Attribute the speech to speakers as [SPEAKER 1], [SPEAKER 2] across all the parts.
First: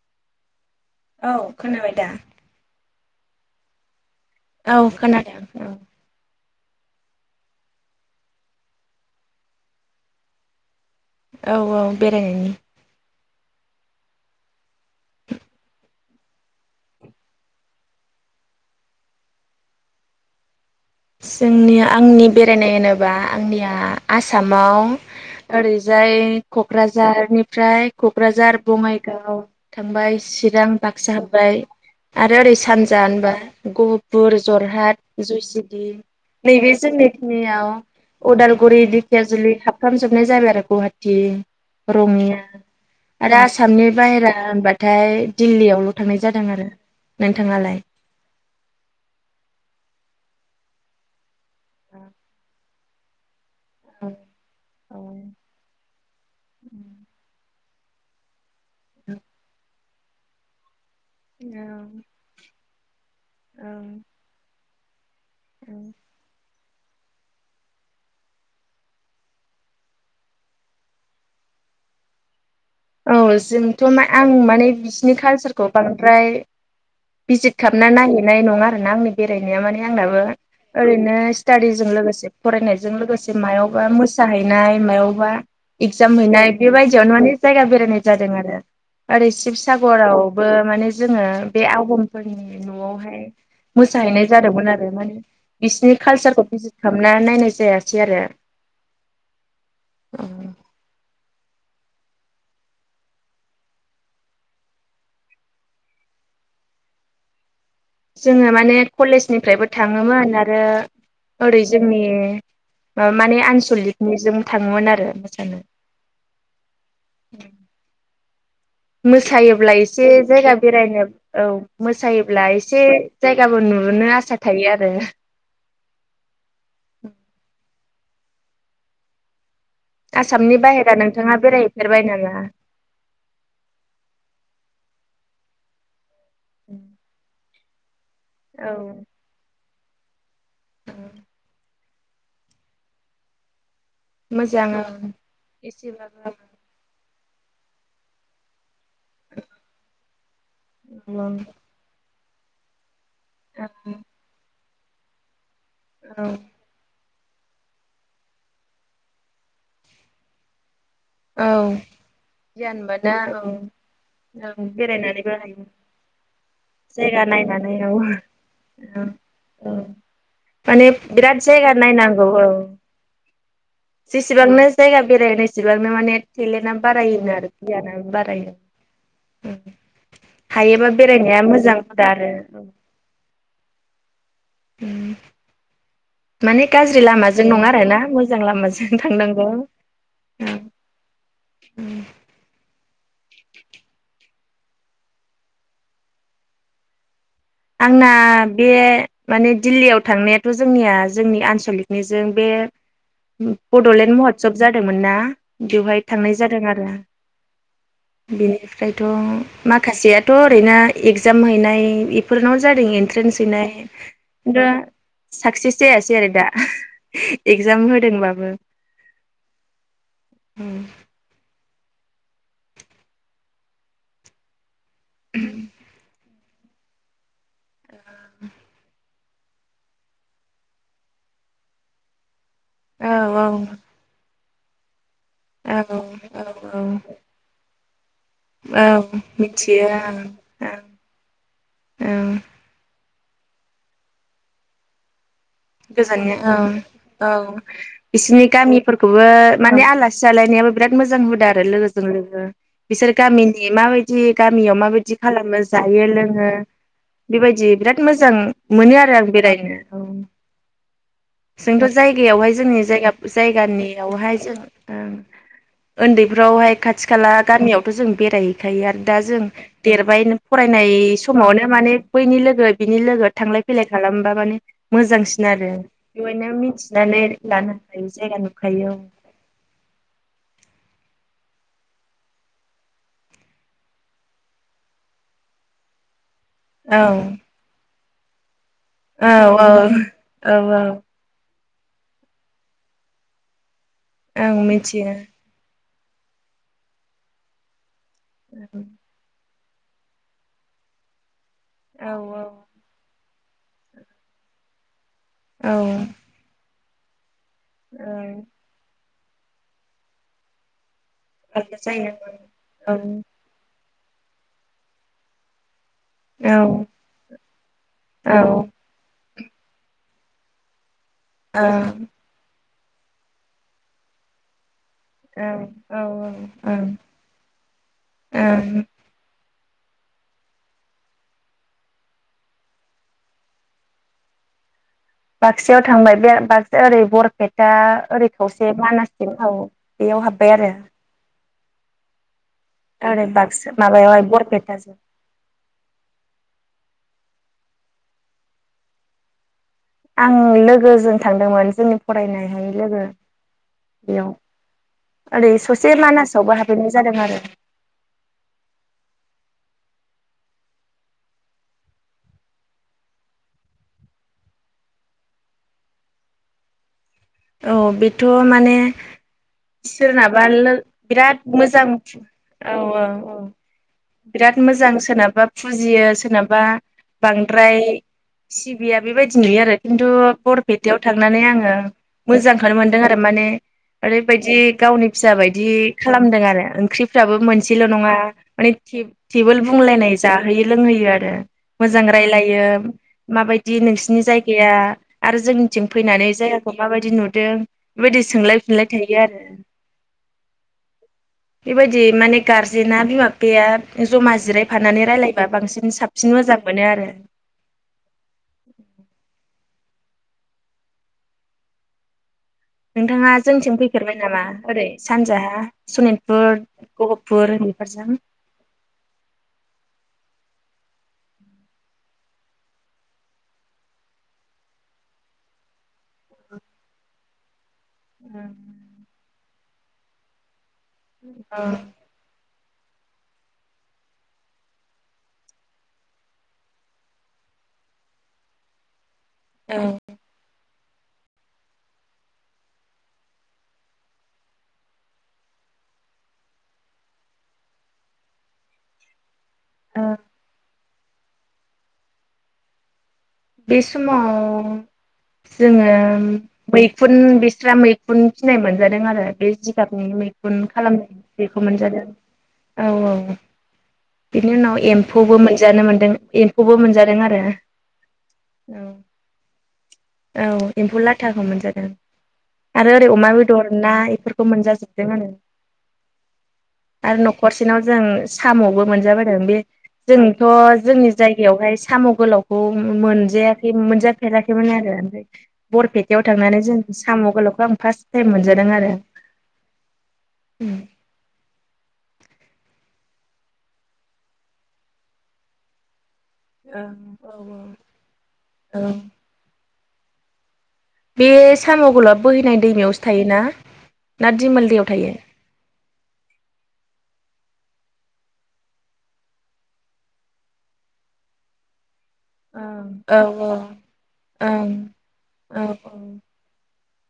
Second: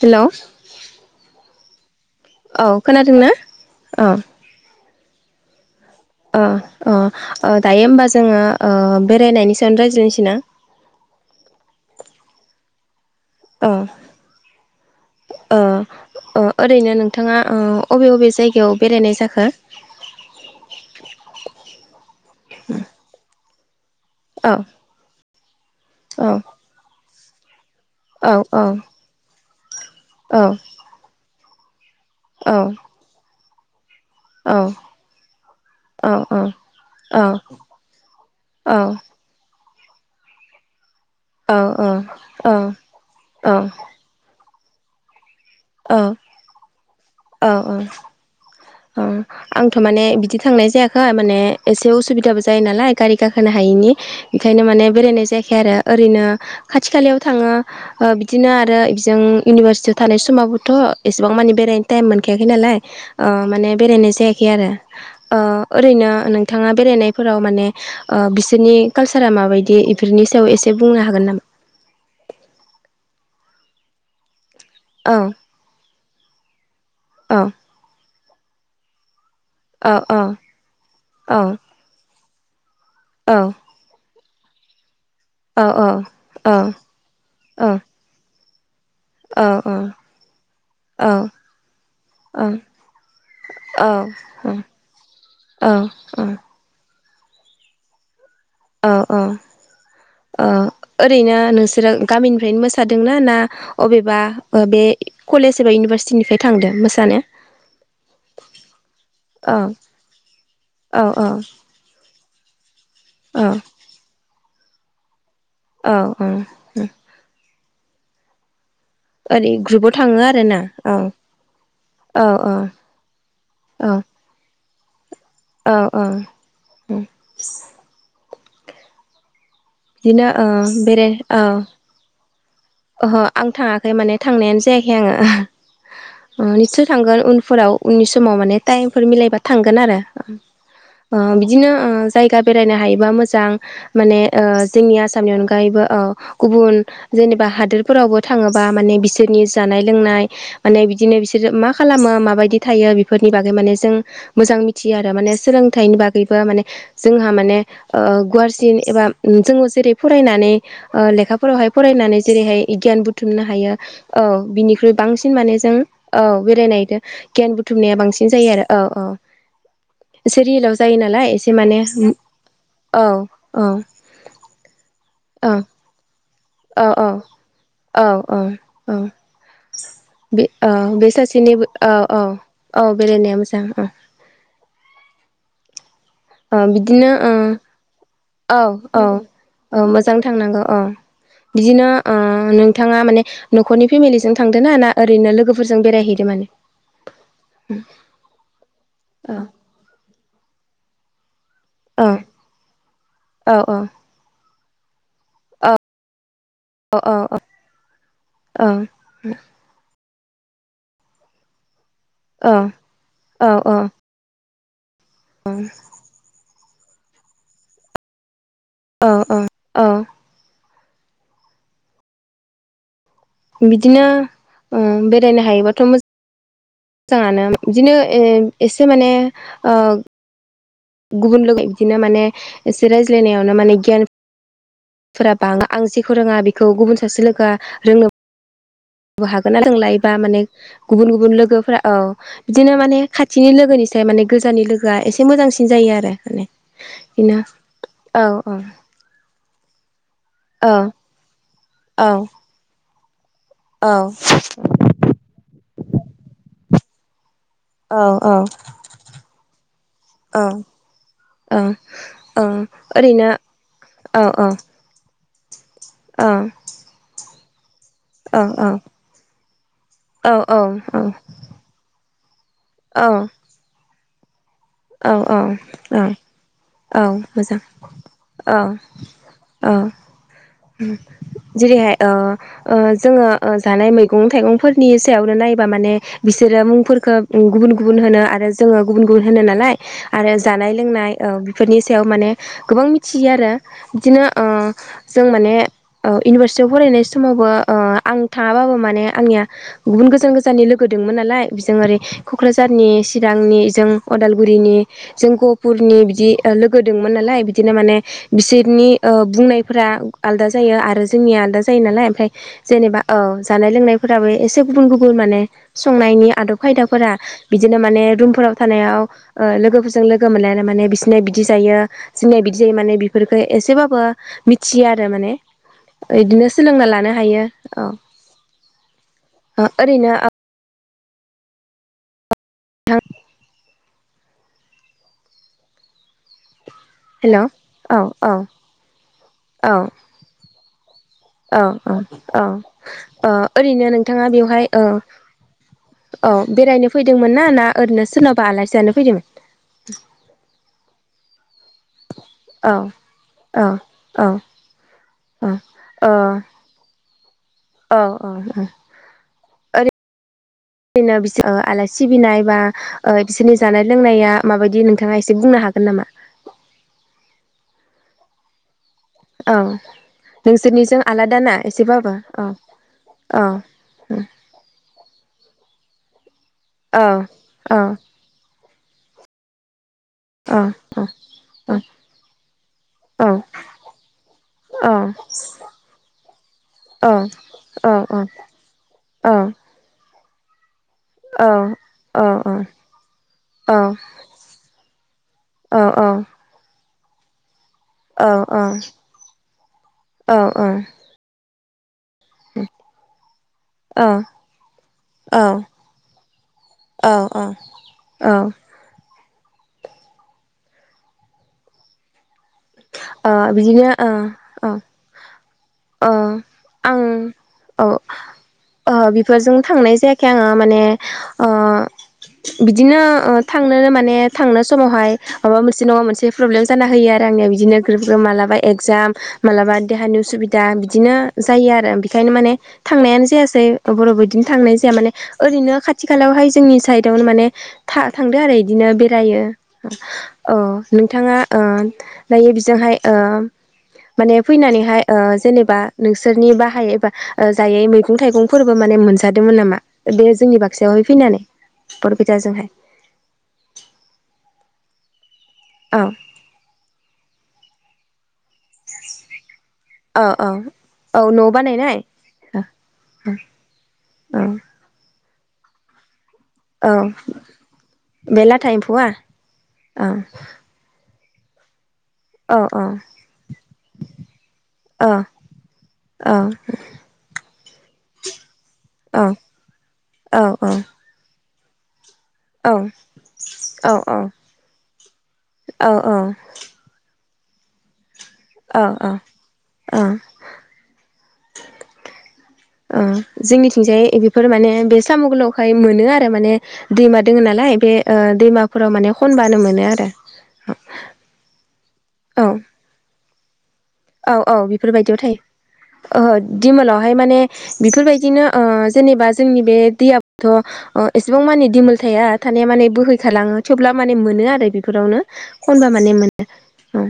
[SPEAKER 1] हेल'।
[SPEAKER 2] औ खोनाबाय दा?
[SPEAKER 1] औ खोनादोंना औ।
[SPEAKER 2] औ खोनादों उम
[SPEAKER 1] अ अ दायो होमबा जोंङो ओ बेरायनायनि सायाव रायज्लायनोसै ना?
[SPEAKER 2] औ औ बेरायनायनि
[SPEAKER 1] औ। ओ। अ ओरैनो नोंथाङा ओ अबे अबे जायगायाव बेरायनाय जाखो?
[SPEAKER 2] जोंनि आंनि बेरायनाय होनोबा आंनिया
[SPEAKER 1] औ
[SPEAKER 2] आसामाव ओरैजाय
[SPEAKER 1] औ
[SPEAKER 2] क'क्राझार प्राय
[SPEAKER 1] औ
[SPEAKER 2] क'क्राझार
[SPEAKER 1] औ
[SPEAKER 2] बङाइगाव। थांबाय
[SPEAKER 1] औ
[SPEAKER 2] चिरां बाक्सा हाबाय। आरो ओरै
[SPEAKER 1] औ
[SPEAKER 2] सानजा होनबा। गहब फुर
[SPEAKER 1] औ
[SPEAKER 2] जरहाट जयसिद
[SPEAKER 1] औ
[SPEAKER 2] नैबे
[SPEAKER 1] औ
[SPEAKER 2] जोंनिखिनियाव उदालगुरि दिखियाजुलि हाब फ्रामजोबनाय जाय आरो गुाहाट टि रङिया आरो आसामनि बाहेरा। होनबाथाय। दिल्ललियावल'
[SPEAKER 1] औ
[SPEAKER 2] थांनाय जादों आरो। नोंथांङालाय?
[SPEAKER 1] अ आंथ' माने बिदि थांनाय जायाखै माने। एसे उसुबिदाबो जायो नालाय। गारि गाख खोहोनो हायैनि
[SPEAKER 2] औ
[SPEAKER 1] ओंखायनो माने
[SPEAKER 2] औ
[SPEAKER 1] बेरायनाय जायाखै आरो ओरैनो खाथि खालायाव थाङो। ओ बिदिनो आरो [unintelligible] इउनिभारसिटि। थानाय समावबोथ'। एसेबां मानि बेरायनो टाइम मोनखायाखै नालाय। ओ माने बेरायनाय जायाखै आरो। ओ- ओरैनो नों बिथाङा बेरायनायफोराव माने ओ-बिसोरनि काल्सारा माबायदि बेफोरनि सायाव एसे बुंनो हागोन नामा?
[SPEAKER 2] औ जोंथ' मा आं माने। बिसिनि
[SPEAKER 1] औ
[SPEAKER 2] कालसारखौ बांद्राय
[SPEAKER 1] औ
[SPEAKER 2] भिजित खालामना नाय नाय नङा आरोना आंनि बेरायनाया माने
[SPEAKER 1] औ
[SPEAKER 2] आंनाबो ओरैनो
[SPEAKER 1] औ
[SPEAKER 2] स्टाडिजों लोगोसे। फरायनाय। जों लोगोसे
[SPEAKER 1] औ
[SPEAKER 2] मायावबा मोस जाहैनाय मायाव। बा
[SPEAKER 1] औ
[SPEAKER 2] इगजाम हैनाय बेबायदियावनो माने। बारायनाय जादों। दों आरो। ओरै
[SPEAKER 1] औ
[SPEAKER 2] शिबसागरावबो माने
[SPEAKER 1] औ
[SPEAKER 2] जोंङो बे
[SPEAKER 1] औ
[SPEAKER 2] आबमफोरनि न'आवहाय
[SPEAKER 1] औ
[SPEAKER 2] मोसाहैनाय जादोंमोन आरो माने
[SPEAKER 1] औ
[SPEAKER 2] बिसिनि
[SPEAKER 1] औ
[SPEAKER 2] कालचारखौ बिजिर हाबना नायनाय जायासै आरो
[SPEAKER 1] औ औ औ ओरैनो नोंसोरो गामिनिफ्रायनो मोसादोंना ना अबेबा बे कलेज एबा इउनिभार सिटिनिफ्राय थांदो मोसानो
[SPEAKER 2] जोंङो माने
[SPEAKER 1] औ
[SPEAKER 2] कलेजनिफ्रायबो थांङोमोन आरो
[SPEAKER 1] औ
[SPEAKER 2] ओरै जोंनि ओ माने आनसलिकनि जों थांङोमोन आरो मोसानो
[SPEAKER 1] औ उम
[SPEAKER 2] मोसायोब्ला
[SPEAKER 1] ग्रुपाव
[SPEAKER 2] एसे
[SPEAKER 1] थाङो
[SPEAKER 2] जायगा
[SPEAKER 1] आरोना
[SPEAKER 2] बेरायनो औ
[SPEAKER 1] औ
[SPEAKER 2] मोसायोब्ला
[SPEAKER 1] औ
[SPEAKER 2] एसे जायगाबो नुनो
[SPEAKER 1] औ
[SPEAKER 2] आसा थायो आरो दे
[SPEAKER 1] औ औ उम बिदिनो ओ
[SPEAKER 2] आसामनि बाहेरा
[SPEAKER 1] बेराय औ
[SPEAKER 2] नोंथांङा बेरायहैफेरबाय नामा
[SPEAKER 1] ओहो आं थांङाखै माने थांनायानो जायाखै आंङो उम निस्सय थांगोन उन फोराव उननि स समाव माने टाइमफोर
[SPEAKER 2] औ
[SPEAKER 1] मिलायबा थांग गोन आरो ओ बिदिनो ओ जायगा बेरायनो हायोबा मोजां माने ओ
[SPEAKER 2] मोजां औ
[SPEAKER 1] जोंनि आसामनि अनगायैबो अ
[SPEAKER 2] एसेबाबो
[SPEAKER 1] गुबुन जेनेबा हादोरफोरावबो थांङोबा माने बिसोरनि जानाय लोंनाय माने बिदिनो बिसोरो मा खालामो मा बायदि थायो फोरनि बागै माने जों मोजां बियो आरो माने सोलों थायनि
[SPEAKER 2] औ
[SPEAKER 1] बागैबो माने जोंहा माने ओ गुवारसिन एबा उम जोंङो जेरै फरायनानै ओ
[SPEAKER 2] औ
[SPEAKER 1] लेखाफोरावहाय फरायनानै बेहाय गियान
[SPEAKER 2] मोनो
[SPEAKER 1] बुथुमनो हायो
[SPEAKER 2] औ
[SPEAKER 1] औ बिनिख्रुइ बांसिन
[SPEAKER 2] बेरायनानैबो
[SPEAKER 1] माने
[SPEAKER 2] हायो
[SPEAKER 1] जों औ बेरायनायदो
[SPEAKER 2] जायगा
[SPEAKER 1] गियान
[SPEAKER 2] नायनानै औ
[SPEAKER 1] बुथुमनाया बांसिन
[SPEAKER 2] औ
[SPEAKER 1] जायो आरो औ औ
[SPEAKER 2] औ
[SPEAKER 1] एसे रियेलाव
[SPEAKER 2] माने
[SPEAKER 1] जायो नालाय
[SPEAKER 2] बिराद
[SPEAKER 1] एसे
[SPEAKER 2] जायगा
[SPEAKER 1] माने
[SPEAKER 2] नायनांगौ औ
[SPEAKER 1] औ औ ओं
[SPEAKER 2] जेसेबांनो जायगा बेरायगोन एसेबांनो माने टेलेन्टआ
[SPEAKER 1] औ औ
[SPEAKER 2] बारायोनो आरो गियाना
[SPEAKER 1] औ औ
[SPEAKER 2] बारायो।
[SPEAKER 1] औ औ
[SPEAKER 2] हायोबा
[SPEAKER 1] बे
[SPEAKER 2] बेरायनाया
[SPEAKER 1] सासेनि
[SPEAKER 2] मोजां
[SPEAKER 1] औ
[SPEAKER 2] हुदा
[SPEAKER 1] औ
[SPEAKER 2] आरो
[SPEAKER 1] औ बेरायनाया मोजां औ
[SPEAKER 2] उम
[SPEAKER 1] अ बिदिनो अ
[SPEAKER 2] आरोना मोजां
[SPEAKER 1] औ
[SPEAKER 2] लामाजों
[SPEAKER 1] औ
[SPEAKER 2] थांनांगौ
[SPEAKER 1] मोजां थांनांगौ औ बिदिनो अ नोंथाङा माने न'खरनि फेमिलिजों थांदों ना ना ओरैनो लोगोफोरजों बेरायहैदो मोन?
[SPEAKER 2] आंना बे माने दिल्लीयाव थांनायाथ' जोंनिया जोंनि आनस
[SPEAKER 1] औ
[SPEAKER 2] लिकनिजों बे
[SPEAKER 1] औ औ
[SPEAKER 2] बड'लेण्ड महत्सब जादोंमोन ना बेवहाय थांनाय जादों आरो
[SPEAKER 1] औ औ
[SPEAKER 2] बेनिफ्रायथ' माखासेया थ' ओरैनो एगजाम हैनाय फोरनाव जादों एन्ट्रेन्स
[SPEAKER 1] औ
[SPEAKER 2] हैनाय दा साक्सेस जायासै आरो दा एगजाम होदोंबाबो
[SPEAKER 1] औ औ औ
[SPEAKER 2] उम
[SPEAKER 1] बिदिनो ओ बेरायनो हायोबाथ' मोजां मोजाङानो बिदिनो एसे माने ओ गुबुनलोगो बिदिनो माने एसे
[SPEAKER 2] औ
[SPEAKER 1] रायज्लायावनो माने गियान फोरा बांओ
[SPEAKER 2] औ
[SPEAKER 1] आंजेखौ रोङा बेखौ
[SPEAKER 2] औ औ
[SPEAKER 1] गुबुन सासे लोगोआ रोङो
[SPEAKER 2] औ
[SPEAKER 1] बो हागोन ना
[SPEAKER 2] मिथियो
[SPEAKER 1] नोंलायबा
[SPEAKER 2] ओं
[SPEAKER 1] माने
[SPEAKER 2] ओं
[SPEAKER 1] गुबुन गुबुन लोगोफोरा औ
[SPEAKER 2] ओं
[SPEAKER 1] बिदिनो माने खा थिनि लोगोनिफ्राय माने गोजाननि लोगोआ एसे मोजांसिन जायो आरो माने
[SPEAKER 2] गोजाननिया औ
[SPEAKER 1] बिदिनो
[SPEAKER 2] औ
[SPEAKER 1] औ
[SPEAKER 2] बिसोरनि
[SPEAKER 1] औ
[SPEAKER 2] गामिफोरखौबो माने आला सि
[SPEAKER 1] औ
[SPEAKER 2] जालायनायाबो बिराद मोजां हुदा आरो लोगोजों
[SPEAKER 1] औ
[SPEAKER 2] लोगो बिसोर गामिनि
[SPEAKER 1] औ
[SPEAKER 2] माबायदि गामियाव माबायदि खालामो जायो लोङो बेबायदि बिराद
[SPEAKER 1] औ
[SPEAKER 2] मोजां मोनो आरो आं बेरायनो औ
[SPEAKER 1] औ
[SPEAKER 2] । जोंथ'
[SPEAKER 1] औ
[SPEAKER 2] जायगायावहाय जोंनि जायगा
[SPEAKER 1] ओरैनो औ
[SPEAKER 2] जायगानियावहाय
[SPEAKER 1] औ
[SPEAKER 2] जों ओं
[SPEAKER 1] औ
[SPEAKER 2] ओन्दैफ्रावहाय खाथि खाला गामियाव जों
[SPEAKER 1] औ
[SPEAKER 2] बेरायहैखायो आरो दा जों देरबाय
[SPEAKER 1] औ
[SPEAKER 2] फरायनाय समावनो माने बैनि लो गो बिनि लोगो थांलाय फैलाय खालामबा माने मोजांसि
[SPEAKER 1] औ
[SPEAKER 2] बिदिमोन आरो
[SPEAKER 1] औ औ
[SPEAKER 2] बेवहायनो
[SPEAKER 1] औ
[SPEAKER 2] मिथिनानै
[SPEAKER 1] मोजां
[SPEAKER 2] लानो हाखायो जायगा
[SPEAKER 1] औ
[SPEAKER 2] नुखायो।
[SPEAKER 1] औ जेरैहाय अ अ जोङो जानाय मैगं थाइगंफोरनि सायावनो नायोबा माने बिसोरो
[SPEAKER 2] औ
[SPEAKER 1] मुंफोरखो गुबुन गु गुबुन होनो आरो जोङो गुबुन गुबुन
[SPEAKER 2] औ
[SPEAKER 1] होनोना लाय आरो
[SPEAKER 2] औ
[SPEAKER 1] जानाय
[SPEAKER 2] औ
[SPEAKER 1] लोंनाय औ । बेफोरनि सायाव माने गोबां मिथियो आरो बिदिनो ओ
[SPEAKER 2] ओं मिथियो
[SPEAKER 1] जों माने ओ इउनिभारसिटियाव फरायनाय समावबो ओ आं थाङाबाबो माने आंनिया गुबुन गोजान गोजाननि लोगो दोंमोन नालाय बिजों ओरै
[SPEAKER 2] औ औ
[SPEAKER 1] क'क्राझारनि चिरांनि जों अदाल गुरिनि जों
[SPEAKER 2] औ
[SPEAKER 1] गहपुरनि बिदि लो गो दोंमोन नालाय बि दिनो माने
[SPEAKER 2] औ
[SPEAKER 1] बिसोरनि ओ बुंनायफोरा आलदा जायो आरो जोंनि आलदा जायो नालाय ओमफाय जेनेबा औ जानाय लोंनाय फोराबो एसे गुबुन गुबुन माने संनायनि आदब खायदाफोरा बिदिनो माने रुमफोराव थानायाव लोगोफोरजों लोगो मोनलायनो माने बिसि ना बिदि जायो जोंनिया बिदि जेरै माने बेफोरफोरखौ एसेबो मि मिथियो आरो माने
[SPEAKER 2] औ ओं
[SPEAKER 1] बिदिनो सोलोंना लानो हायो औ
[SPEAKER 2] ओं
[SPEAKER 1] ओ ओरैनो [inaudible]
[SPEAKER 2] बाक्सायाव थांबाय बे बाक्सा ओरै
[SPEAKER 1] हेल' औ
[SPEAKER 2] बरपेटा
[SPEAKER 1] औ
[SPEAKER 2] ओरै खावसे मानासथिं थाङो बेयाव हाबबाय आरो
[SPEAKER 1] औ औ
[SPEAKER 2] ओरै
[SPEAKER 1] औ
[SPEAKER 2] बाक्सा
[SPEAKER 1] ओरैनो
[SPEAKER 2] माबायावहाय
[SPEAKER 1] नोंथाङा बेवहाय औ
[SPEAKER 2] बरपेटाजों
[SPEAKER 1] औ बेरायनो फैदोंमोन ना ना ओरैनो सोरनावाबा आलासियानो फैदोंमोन?
[SPEAKER 2] आं लोगोजों थांदोंमोन। जोंनि फरायनायहाय
[SPEAKER 1] औ
[SPEAKER 2] लोगो
[SPEAKER 1] औ
[SPEAKER 2] बेयाव
[SPEAKER 1] औ
[SPEAKER 2] ओरै ससे
[SPEAKER 1] औ
[SPEAKER 2] मानासावबो हाबफैनाय जादों आरो
[SPEAKER 1] औ औ ओरै ओरैनोर आलासि सिबिनाय बा बिसोरनि जानाय लोंनाया माबायदि नोंथाङा एसे बुंनो हागोन नामा?
[SPEAKER 2] औ बेथ' माने
[SPEAKER 1] औ
[SPEAKER 2] सोरनाबा लोग
[SPEAKER 1] नोंसोरनिजों
[SPEAKER 2] बिराद
[SPEAKER 1] आलादा ना
[SPEAKER 2] मोजां
[SPEAKER 1] एसेबाबो
[SPEAKER 2] औ औ औ बिराद मोजां सोरनाबा फुजियो सो [unintelligible] बा
[SPEAKER 1] औ औ
[SPEAKER 2] बांद्राय सिबिया बेबायदि नुयो आरो। खिन्थु बरपेटायाव
[SPEAKER 1] औ
[SPEAKER 2] थांनानै आङो मोजांखौनो मोनदों आरो
[SPEAKER 1] औ
[SPEAKER 2] माने ओरैबायदि
[SPEAKER 1] औ
[SPEAKER 2] गावनि फिसा बायदि खालामदों आरो ओंख्रिफ्राबो
[SPEAKER 1] औ
[SPEAKER 2] मोनसेल'
[SPEAKER 1] औ
[SPEAKER 2] नङा माने टे-टेबोल बुंलायनाय जाहोयो लोंहोयो आरो मोजां
[SPEAKER 1] औ
[SPEAKER 2] रायलायो माबायदि नोंसिनि जायगाया आरो जोंनिथिं फैनानै जायगाखौ माबायदि नुदों? बेबायदि सोंलाय फिनलाय थायो आरो। बेबायदि माने गारजेना बिमा बिफाया जमा जिरायफानानै रायलायबा बांसिन साबसिन मोजां मोनो आरो।
[SPEAKER 1] औ औ औ
[SPEAKER 2] नोंथाङा जोंथिं
[SPEAKER 1] बिदिनो ओ
[SPEAKER 2] फैफेरबाय नामा ओरै सानजाहा
[SPEAKER 1] औ
[SPEAKER 2] सनितपुर
[SPEAKER 1] आं
[SPEAKER 2] गहपुर
[SPEAKER 1] औ
[SPEAKER 2] बेफोरजों?
[SPEAKER 1] खे आङो माने ओ बिदिनो थांनोनो माने थांनो समावहाय माबा मोनसे नङा मोनसे प्रब्लेम जाना होयो आरो आंनिया बिदिनो खे बेफोरखौ मालाबा एगजाम मालाबा देहानि उसुबि दा बिदिनो
[SPEAKER 2] औ
[SPEAKER 1] जायो आरो बेखायनो माने थांनायानो जायासै बर'बो बिदिनो थांनाय जाया माने ओरैनो खाथि खालायावहाय जोंनि साइडआवनो माने था-थांदो आरो बिदिनो बे जायो ओं अ नोंथाङा ओ दायो जोंहाय ओ माने फैनानैहाय ओ जेनेबा नोंसोरनि बाहाय एबा जायै मैगं थाइगंफोरबो माने मोनजा जादोंमोन नामा? बे जोंनि बाग सायाव फैनानै बरपेटाजोंहाय।
[SPEAKER 2] बि समाव जोङो
[SPEAKER 1] औ
[SPEAKER 2] मैखुन बे ग्रा मैखुन फिनाय मोनजादों आरो बे जिगाबनि
[SPEAKER 1] औ
[SPEAKER 2] मैखुन
[SPEAKER 1] औ
[SPEAKER 2] खालामनाय
[SPEAKER 1] औ न'
[SPEAKER 2] बखौ
[SPEAKER 1] बानायनाय
[SPEAKER 2] मोनजादों। औ औ, बेनि उनाव एम्फौ खौबो मोनजानो मोन्दों एम्फौबो
[SPEAKER 1] औ
[SPEAKER 2] मोनजादों आरो
[SPEAKER 1] बे लाथा एम्फौआ
[SPEAKER 2] औ
[SPEAKER 1] ओं
[SPEAKER 2] लाथा एम्फौ मोनजादों। आरो ओरै अमा बेदर, ना बेफोरखौ मोनजाजोबदों
[SPEAKER 1] औ
[SPEAKER 2] आरो
[SPEAKER 1] औ
[SPEAKER 2] आरो न'खरसेनाव जों साम'बो
[SPEAKER 1] औ
[SPEAKER 2] मोनजाबोदों बे
[SPEAKER 1] औ
[SPEAKER 2] जोंथ' जोंनि जायगा बेयावहाय साम' गोलावखौ
[SPEAKER 1] औ औ
[SPEAKER 2] मोनजायाखै मोनजाफेराखैमोन आरो ओमफ्राय बरपेटायाव थांनानै जों साम' गोलावखौ आं फार्सट टाइन मोनजादों
[SPEAKER 1] औ
[SPEAKER 2] आरो
[SPEAKER 1] औ
[SPEAKER 2] ओम।
[SPEAKER 1] ओ जोंनिथिंजाय बेफोर माने बे साम' गोलावखाय मोनो आरो माने
[SPEAKER 2] औ
[SPEAKER 1] दैमा दोङो नालाय बे
[SPEAKER 2] औ
[SPEAKER 1] दैमाफोराव माने खनबानो मोनो आरो। [unintelligible]
[SPEAKER 2] बे साम' गोलावा
[SPEAKER 1] औ
[SPEAKER 2] बोहैनाय दैमायावसो थायोना? ना
[SPEAKER 1] औ औ
[SPEAKER 2] दिमोल दैयाव
[SPEAKER 1] बेफोरबायदियाव थायो, ओहो दिमोलावहाय माने बेफोरबायदिनो जेनेबा जोंनि बे दैयाथ' एसेबां मानिे दिमोल थाया थानाया माने
[SPEAKER 2] ओं औ
[SPEAKER 1] बोहैखालाङो थेवब्ला माने मोनो आरो
[SPEAKER 2] ओं
[SPEAKER 1] बेफोरावनो
[SPEAKER 2] औ
[SPEAKER 1] खनबा माने मोनो औ।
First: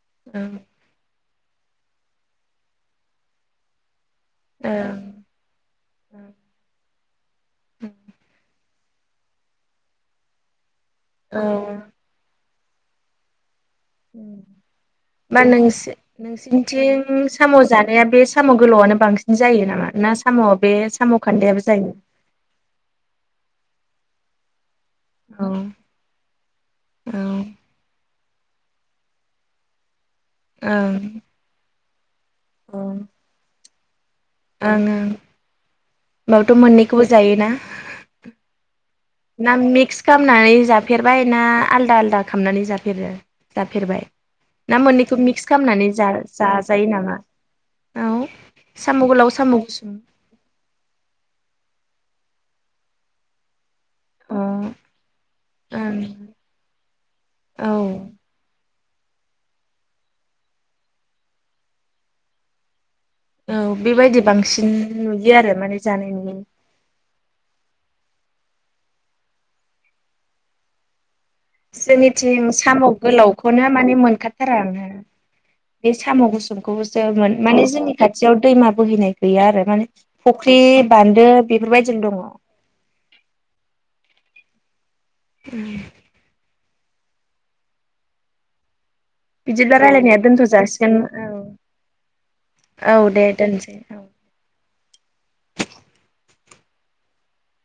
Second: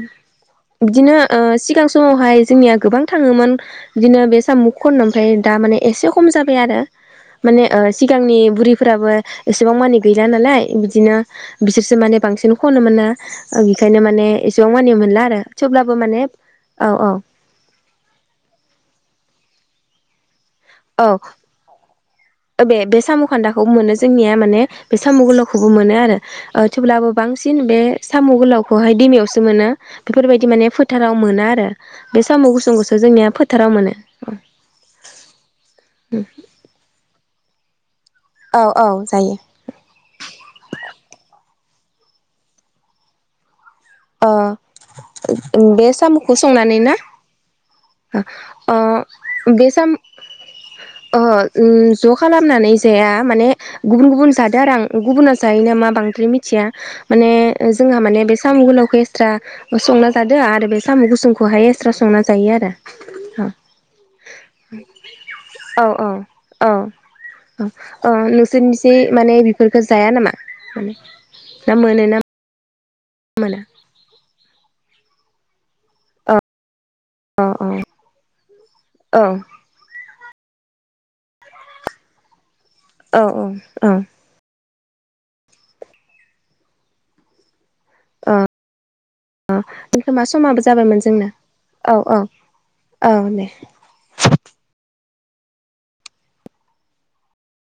[SPEAKER 1] बिदिनो ओ सिगां समावहाय जोंनिया गोबां थाङोमोन बिदिनो बे साम' खननो
[SPEAKER 2] ओं
[SPEAKER 1] ओमफ्राय दा माने एसे खम जाबाय आरो। माने ओ सिगांनि बुरि फोराबो एसेबां मानि गैला नालाय बि दिनो
[SPEAKER 2] ओं
[SPEAKER 1] बिसोरसो माने बांसिन खनो मोना बेखायनो माने
[SPEAKER 2] औ
[SPEAKER 1] एसेबां मानि मोनला आरो थेवब्लाबो माने औ औ
[SPEAKER 2] सिंनिथिं साम' जानाया बे साम' गोलावआनो बांसि जायो नामा? ना साम' बे
[SPEAKER 1] औ
[SPEAKER 2] साम' खान्दायाबो जायो।
[SPEAKER 1] खौ मोनो जोंनिया माने बे साम'
[SPEAKER 2] औ
[SPEAKER 1] गोल'खौबो मोनो आरो ओ थेवब्लाबो
[SPEAKER 2] औ
[SPEAKER 1] बांसिन बे साम' गोलावखौहाय दैमायावसो मोनो बेफोरबायदि माने
[SPEAKER 2] ओं
[SPEAKER 1] फोथाराव मोनाआरो बे साम'
[SPEAKER 2] ओं
[SPEAKER 1] गुसुंखौसो जोंनिया फोथाराव मोनो
[SPEAKER 2] होमबाबोथ' मोननैखौबो जायोना?
[SPEAKER 1] औ औ जायो
[SPEAKER 2] ना मिक्स खालामनानै जाफेरबाय ना आलदा आललादा खालामामनानै जाफेरो जाफेरबाय
[SPEAKER 1] ओ
[SPEAKER 2] ना मोननैखौ मिक्स खालामनानै
[SPEAKER 1] बे साम'खौ संनानै
[SPEAKER 2] जा-जाजायो
[SPEAKER 1] ना
[SPEAKER 2] नामा? औ
[SPEAKER 1] ओ
[SPEAKER 2] साम' गोलाव
[SPEAKER 1] बे साम
[SPEAKER 2] गुसुं
[SPEAKER 1] ज' खालामनानै जाया माने गुबुन गुबुन
[SPEAKER 2] अ
[SPEAKER 1] जादों आरो आं गुबुना जायो नामा
[SPEAKER 2] ओं
[SPEAKER 1] बांद्राय मिथिया माने
[SPEAKER 2] औ
[SPEAKER 1] जोंहा माने बे साम' गोलाव एक्सट्रा संना जादो आरो बे साम' गुसुंखौहाय एक्सट्रा संना जायो आरो
[SPEAKER 2] औ बेबायदि बांसिन नुयो आरो माने
[SPEAKER 1] औ
[SPEAKER 2] जानाय नुयो
[SPEAKER 1] अ नोंसोरनिसि माने बेफोरखौ जाया नामा? ना मोनो ना
[SPEAKER 2] जोंनिथिं साम'
[SPEAKER 1] मोना
[SPEAKER 2] गोलावखौनो माने मोनखाथारा आरो ना बे साम'
[SPEAKER 1] औ
[SPEAKER 2] गुसुं खौ
[SPEAKER 1] औ
[SPEAKER 2] माने
[SPEAKER 1] औ
[SPEAKER 2] जोंनि खाथियाव दैमा बोहैनाय
[SPEAKER 1] औ
[SPEAKER 2] गैया आरो माने फुख्रि बान्दो बेफोरबायदिल' दङ
[SPEAKER 1] औ औ औ
[SPEAKER 2] ओम
[SPEAKER 1] ओं
[SPEAKER 2] बिदिब्ला रायलायनाया
[SPEAKER 1] [unintelligible]
[SPEAKER 2] दोनथ'
[SPEAKER 1] समाबो
[SPEAKER 2] जासिगोन
[SPEAKER 1] जाबायमोन जोंनो
[SPEAKER 2] औ
[SPEAKER 1] औ औ औ दे